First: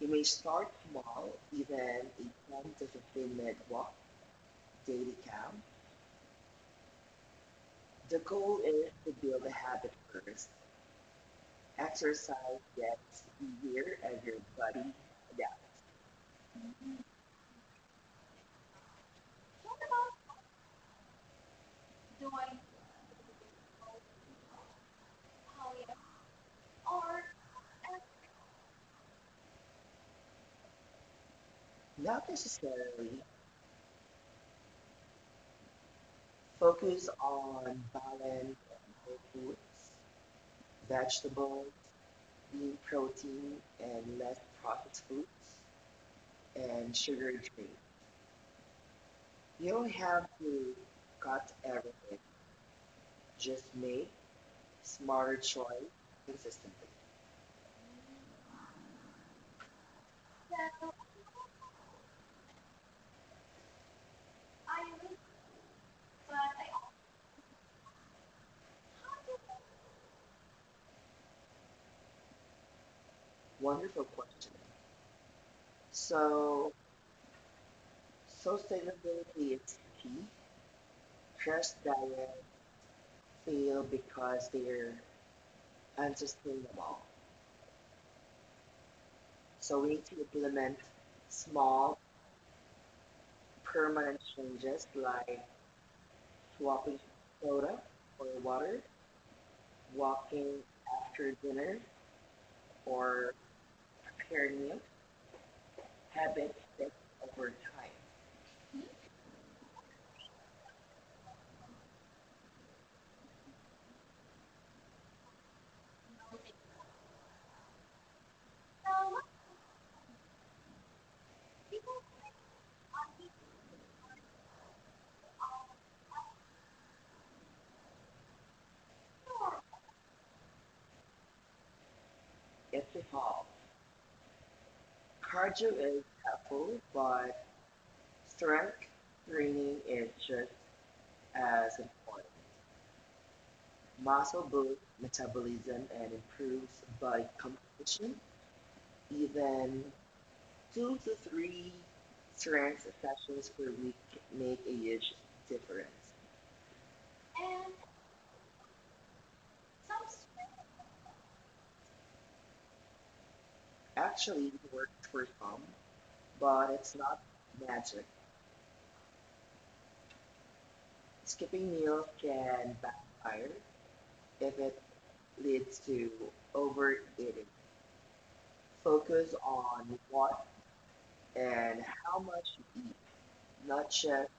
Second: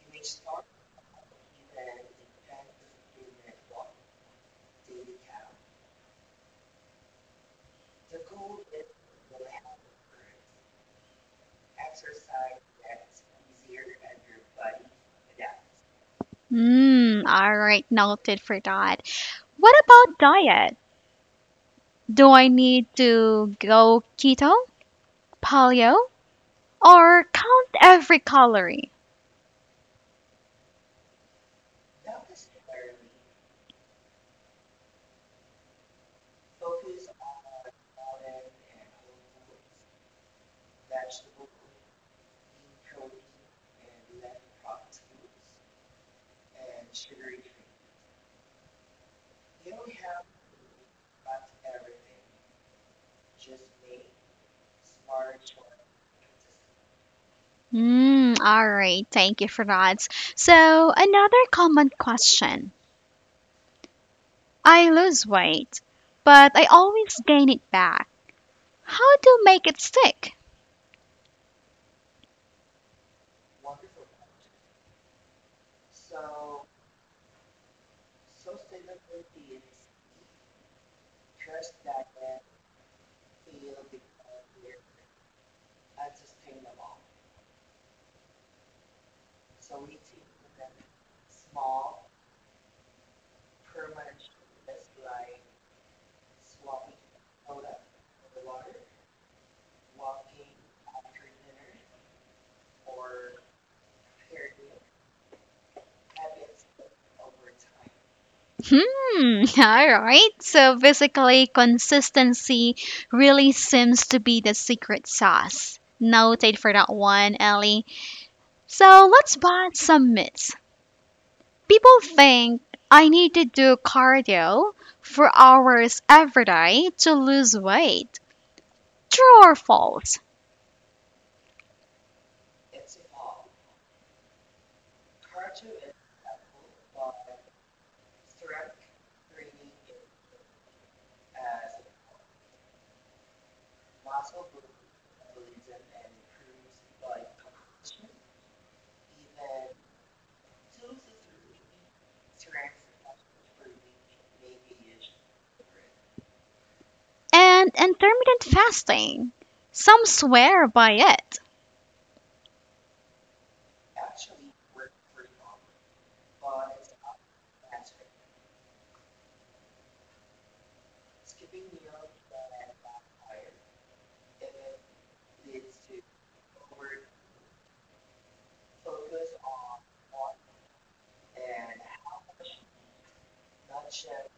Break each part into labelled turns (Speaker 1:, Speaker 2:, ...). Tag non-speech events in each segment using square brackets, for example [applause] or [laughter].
Speaker 1: You may start small, even a 10 to 15 minute walk, daily count. The goal is to build a habit first. Exercise gets easier as your body adapts.
Speaker 2: Mm, all right, noted for that. What about diet? Do I need to go keto, paleo, or count every calorie?
Speaker 1: Not necessarily focus on balance and whole foods, vegetables, lean protein, and less processed foods and sugar drinks. You don't have to cut everything. Just make smarter choice consistently.
Speaker 2: Mm, all right, thank you for that. So another common question. I lose weight, but I always gain it back. How to make it stick?
Speaker 1: Wonderful question. So, sustainability is key. Trash diets fail because they're unsustainable. So we need to implement small, permanent changes like swapping soda for water, walking after dinner, or preparing meals. Habits stick over time.
Speaker 2: Hmm, [laughs] all right. So basically, consistency really seems to be the secret sauce. Noted for that one, Ellie. So let's bust some myths. People think I need to do cardio for hours every day to lose weight. True or false?
Speaker 1: It's evolved. Cardio is helpful, but strength training is just as important. Muscle boosts metabolism and improves body composition. Even two to three strength sessions per week make a huge difference.
Speaker 2: And intermittent fasting. Some swear by it.
Speaker 1: Actually, it works for some, but it's not magic. Skipping meals can backfire if it leads to overeating. Focus on what and how much you eat, not just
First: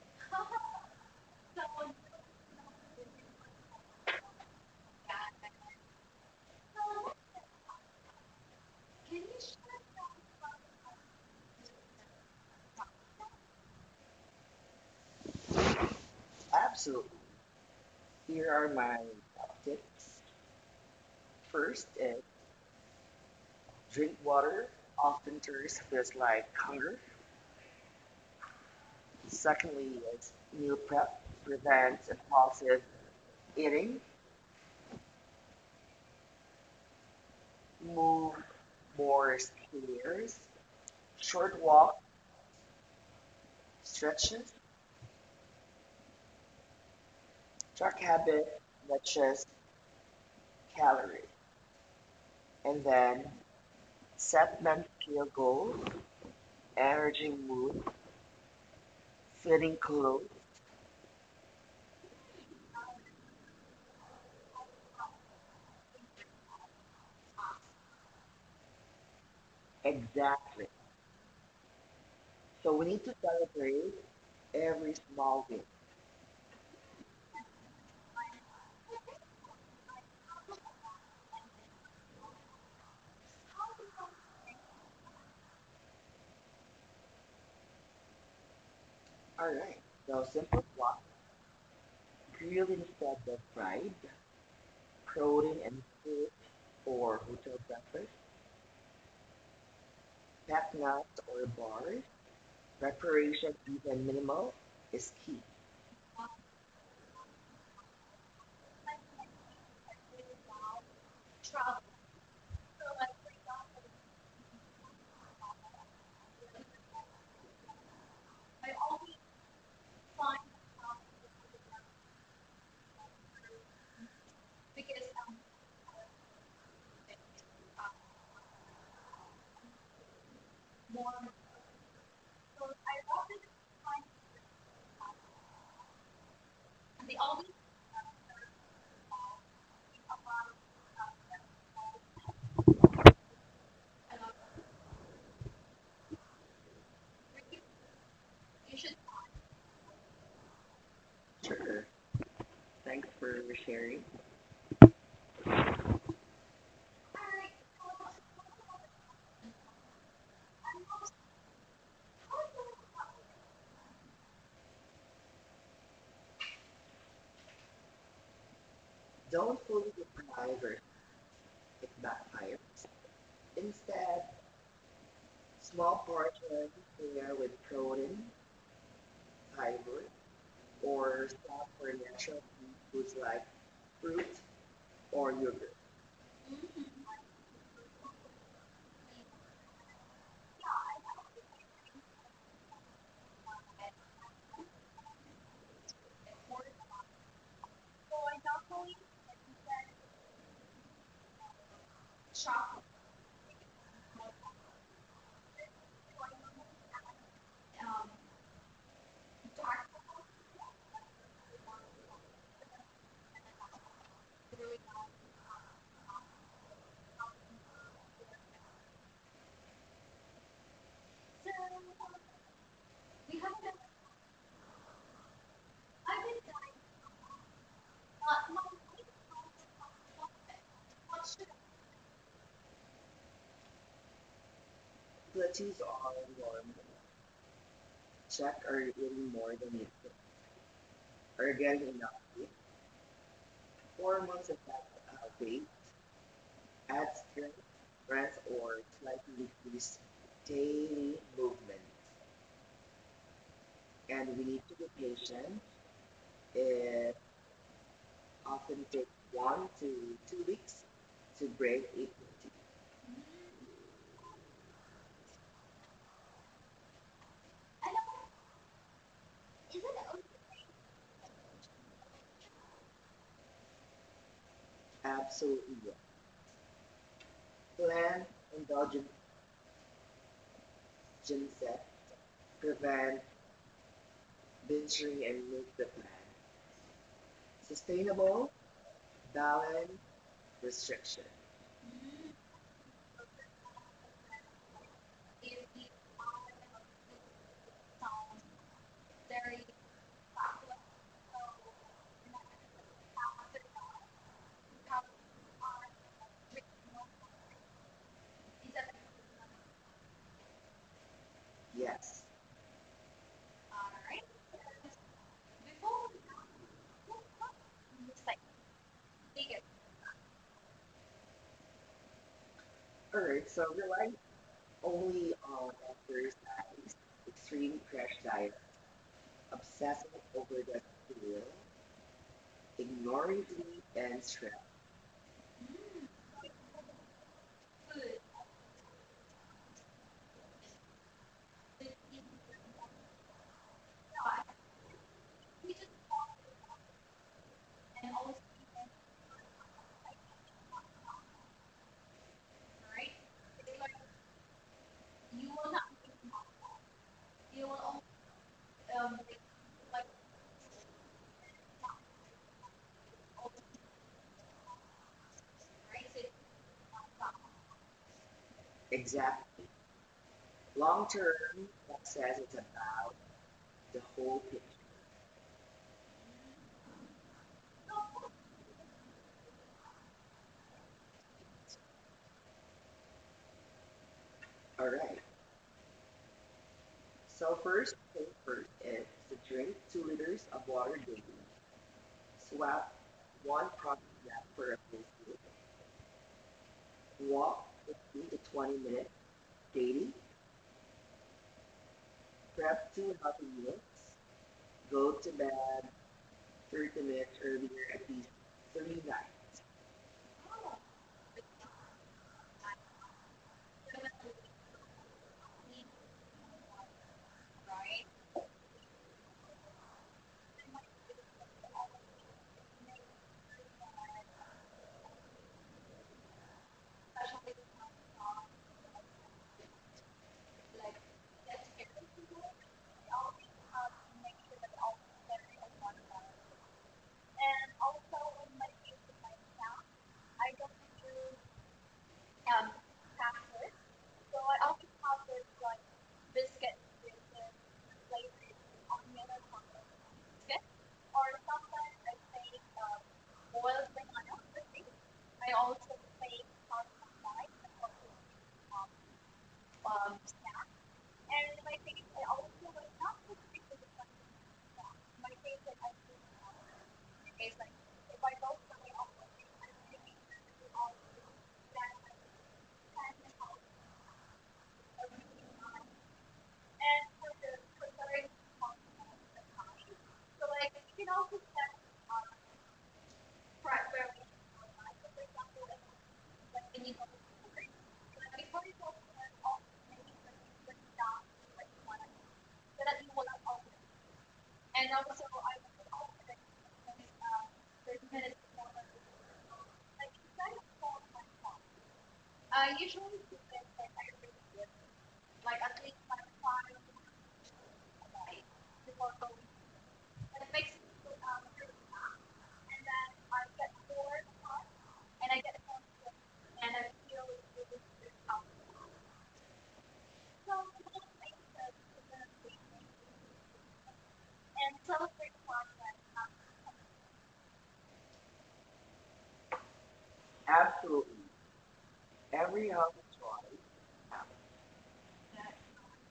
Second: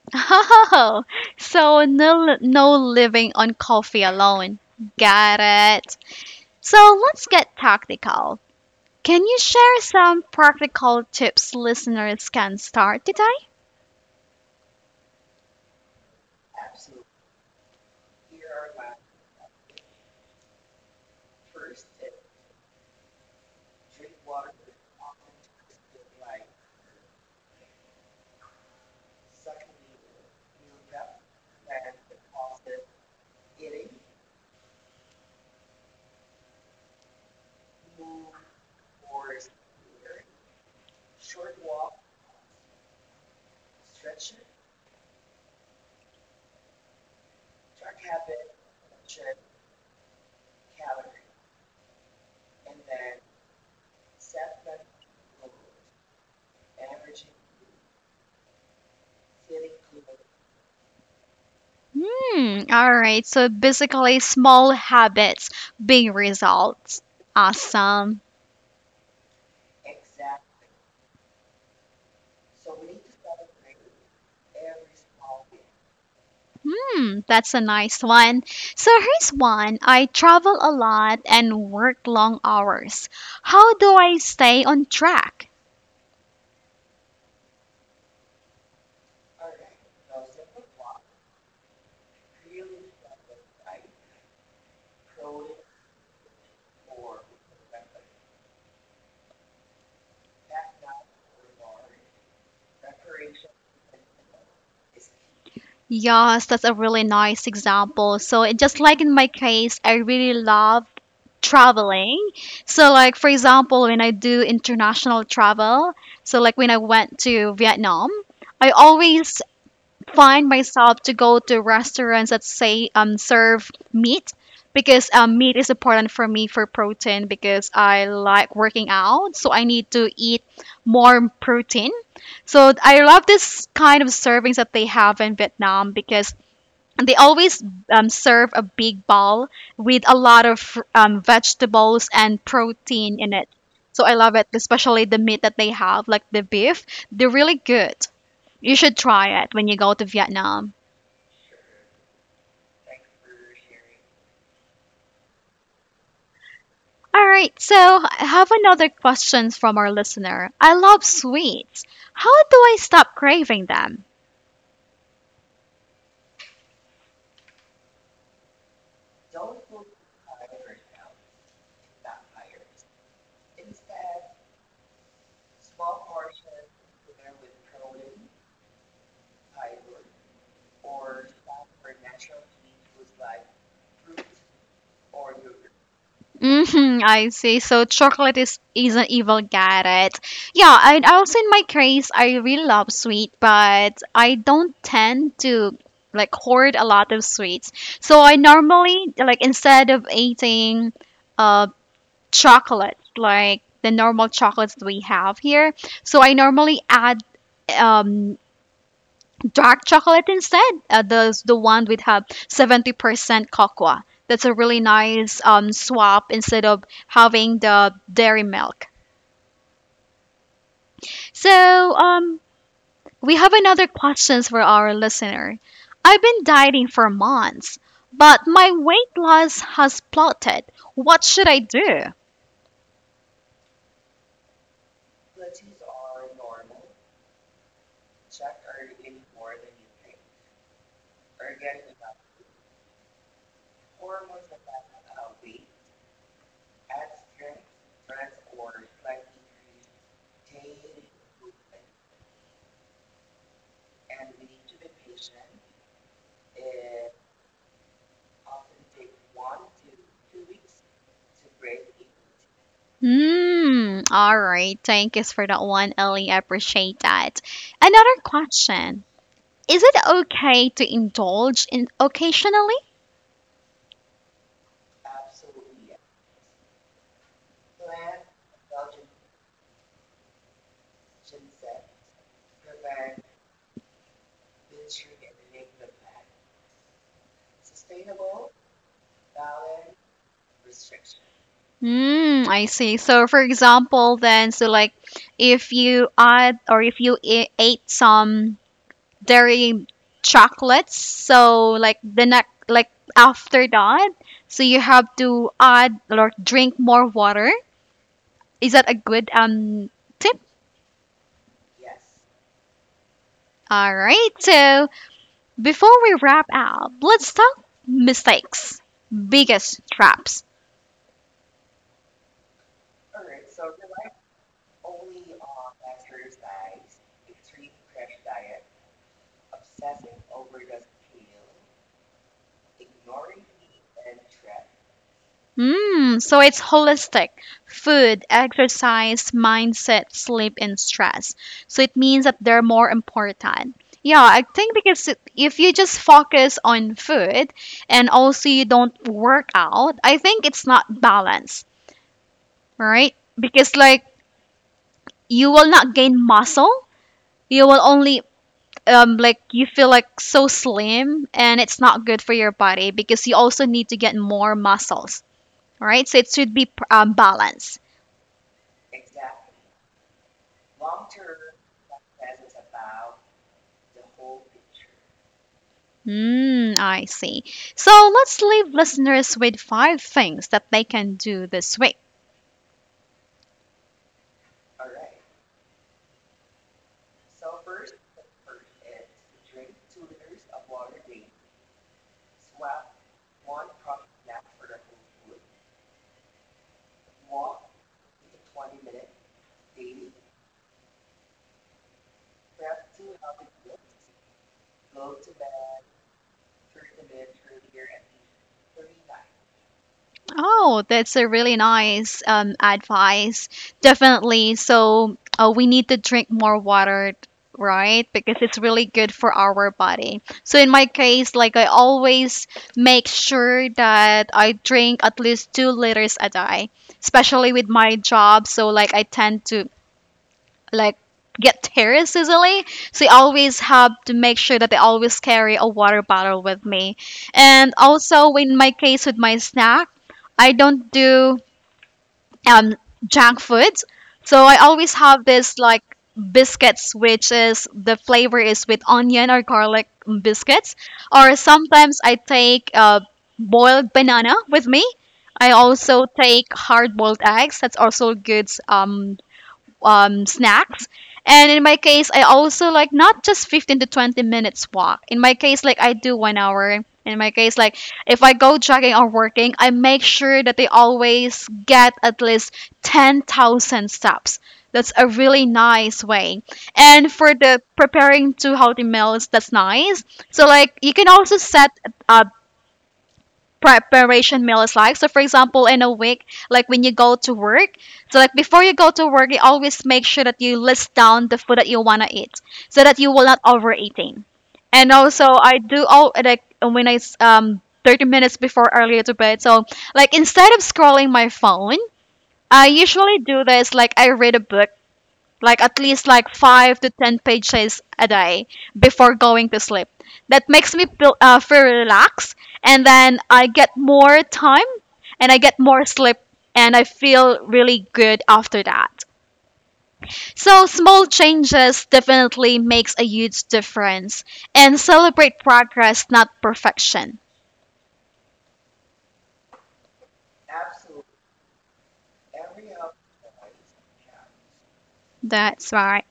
Speaker 2: [laughs] Oh, so no, no living on coffee alone. Got it. So let's get tactical. Can you share some practical tips listeners can start today?
Speaker 1: absolutely. Here are my top tips. First, drink water. Often tourists feels like hunger. Secondly, is meal prep prevents impulsive eating. Move more stairs. Short walk, stretches, track habit, matches calorie. And then set mental goals, energy mood, fitting clothes.
Speaker 2: Hmm, all right. So basically, small habits, big results. Awesome.
Speaker 1: Exactly. So we need to celebrate every small win.
Speaker 2: Hmm, that's a nice one. So here's one. I travel a lot and work long hours. How do I stay on track?
Speaker 1: All right. So simple swap, grilled instead of fried, protein and fruit or hotel breakfast, packed nuts or bars, preparation even minimal is key.
Speaker 2: Yes, that's a really nice example. So, just like in my case, I really love traveling. So like for example, when I do international travel, so like when I went to Vietnam, I always find myself to go to restaurants that say serve meat because meat is important for me for protein because I like working out, so I need to eat more protein. So I love this kind of servings that they have in Vietnam, because and they always serve a big bowl with a lot of vegetables and protein in it. So I love it, especially the meat that they have, like the beef. They're really good. You should try it when you go to Vietnam.
Speaker 1: Sure. Thanks for sharing.
Speaker 2: All right, so I have another question from our listener. I love sweets. How do I stop craving them?
Speaker 1: Don't fully deprive or it backfires. Instead, small portions pair with protein, fiber, or stuff for natural foods like fruits, or your
Speaker 2: Hmm, I see. So chocolate is an evil carrot. Yeah, and also in my case, I really love sweet, but I don't tend to like hoard a lot of sweets. So I normally, like, instead of eating uh chocolate, like the normal chocolates that we have here, so I normally add um dark chocolate instead. The one with have 70% cocoa. That's a really nice swap instead of having the dairy milk. So we have another questions for our listener. I've been dieting for months, but my weight loss has plotted. What should I do?
Speaker 1: abilities are warm, check are you getting more than you are you getting enough sleep, 4 months of that weight, add strength, breath, or slightly decrease daily movement. And we need to be patient. It often takes 1 to 2 weeks to break it
Speaker 2: Hmm. All right. Thank you for that one, Ellie. I appreciate that. Another question. Is it okay to indulge in occasionally?
Speaker 1: absolutely. Plan indulgent gym set, prevent binging and make the plan. Sustainable, balanced, restriction.
Speaker 2: Mm, I see. So, for example, then, so like if you add or if you ate some dairy chocolates, so like the next, like after that, so you have to add or drink more water. Is that a good tip?
Speaker 1: Yes.
Speaker 2: All right. So before we wrap up, let's talk mistakes, biggest traps.
Speaker 1: All right. So relying only on adverse diets, extreme crash diet, obsessive overdose, fuel, ignoring sleep and stress.
Speaker 2: Mm, so it's holistic: food, exercise, mindset, sleep, and stress. So it means that they're more important. Yeah, I think because if you just focus on food and also you don't work out, I think it's not balanced, right? Because like you will not gain muscle, you will only like you feel like so slim, and it's not good for your body because you also need to get more muscles, right? So it should be balanced.
Speaker 1: Exactly. Long term success is about the whole picture.
Speaker 2: Mm, I see. So let's leave listeners with five things that they can do this week.
Speaker 1: All right. So first thing first is to drink 2 liters of water daily. Swap one product for a full day. Walk 15 to 20 minutes daily. Prep two healthy meals go to bed 30 minutes earlier at least three nights.
Speaker 2: Oh, that's a really nice advice. Definitely. So we need to drink more water, right? Because it's really good for our body. So in my case, like I always make sure that I drink at least 2 liters a day, especially with my job. So like I tend to like get terrorists easily. So I always have to make sure that I always carry a water bottle with me. And also in my case with my snack, I don't do um junk foods. So I always have this like biscuits, which is the flavor is with onion or garlic biscuits, or sometimes I take boiled banana with me. I also take hard boiled eggs. That's also good snacks. And in my case, I also like not just 15 to 20 minutes walk. In my case, like I do 1 hour. In my case, like if I go jogging or working, I make sure that they always get at least 10,000 steps. That's a really nice way. And for the preparing two healthy meals, that's nice. So like you can also set uh, preparation meal is like. So for example, in a week, like when you go to work, so like before you go to work, you always make sure that you list down the food that you wanna eat, so that you will not overeating. And also, I do all like when I 30 minutes before earlier to bed. So like instead of scrolling my phone, I usually do this like I read a book like at least like 5 to 10 pages a day before going to sleep. That makes me feel, feel relaxed, and then I get more time, and I get more sleep, and I feel really good after that. So small changes definitely makes a huge difference, and celebrate progress, not perfection. That's right.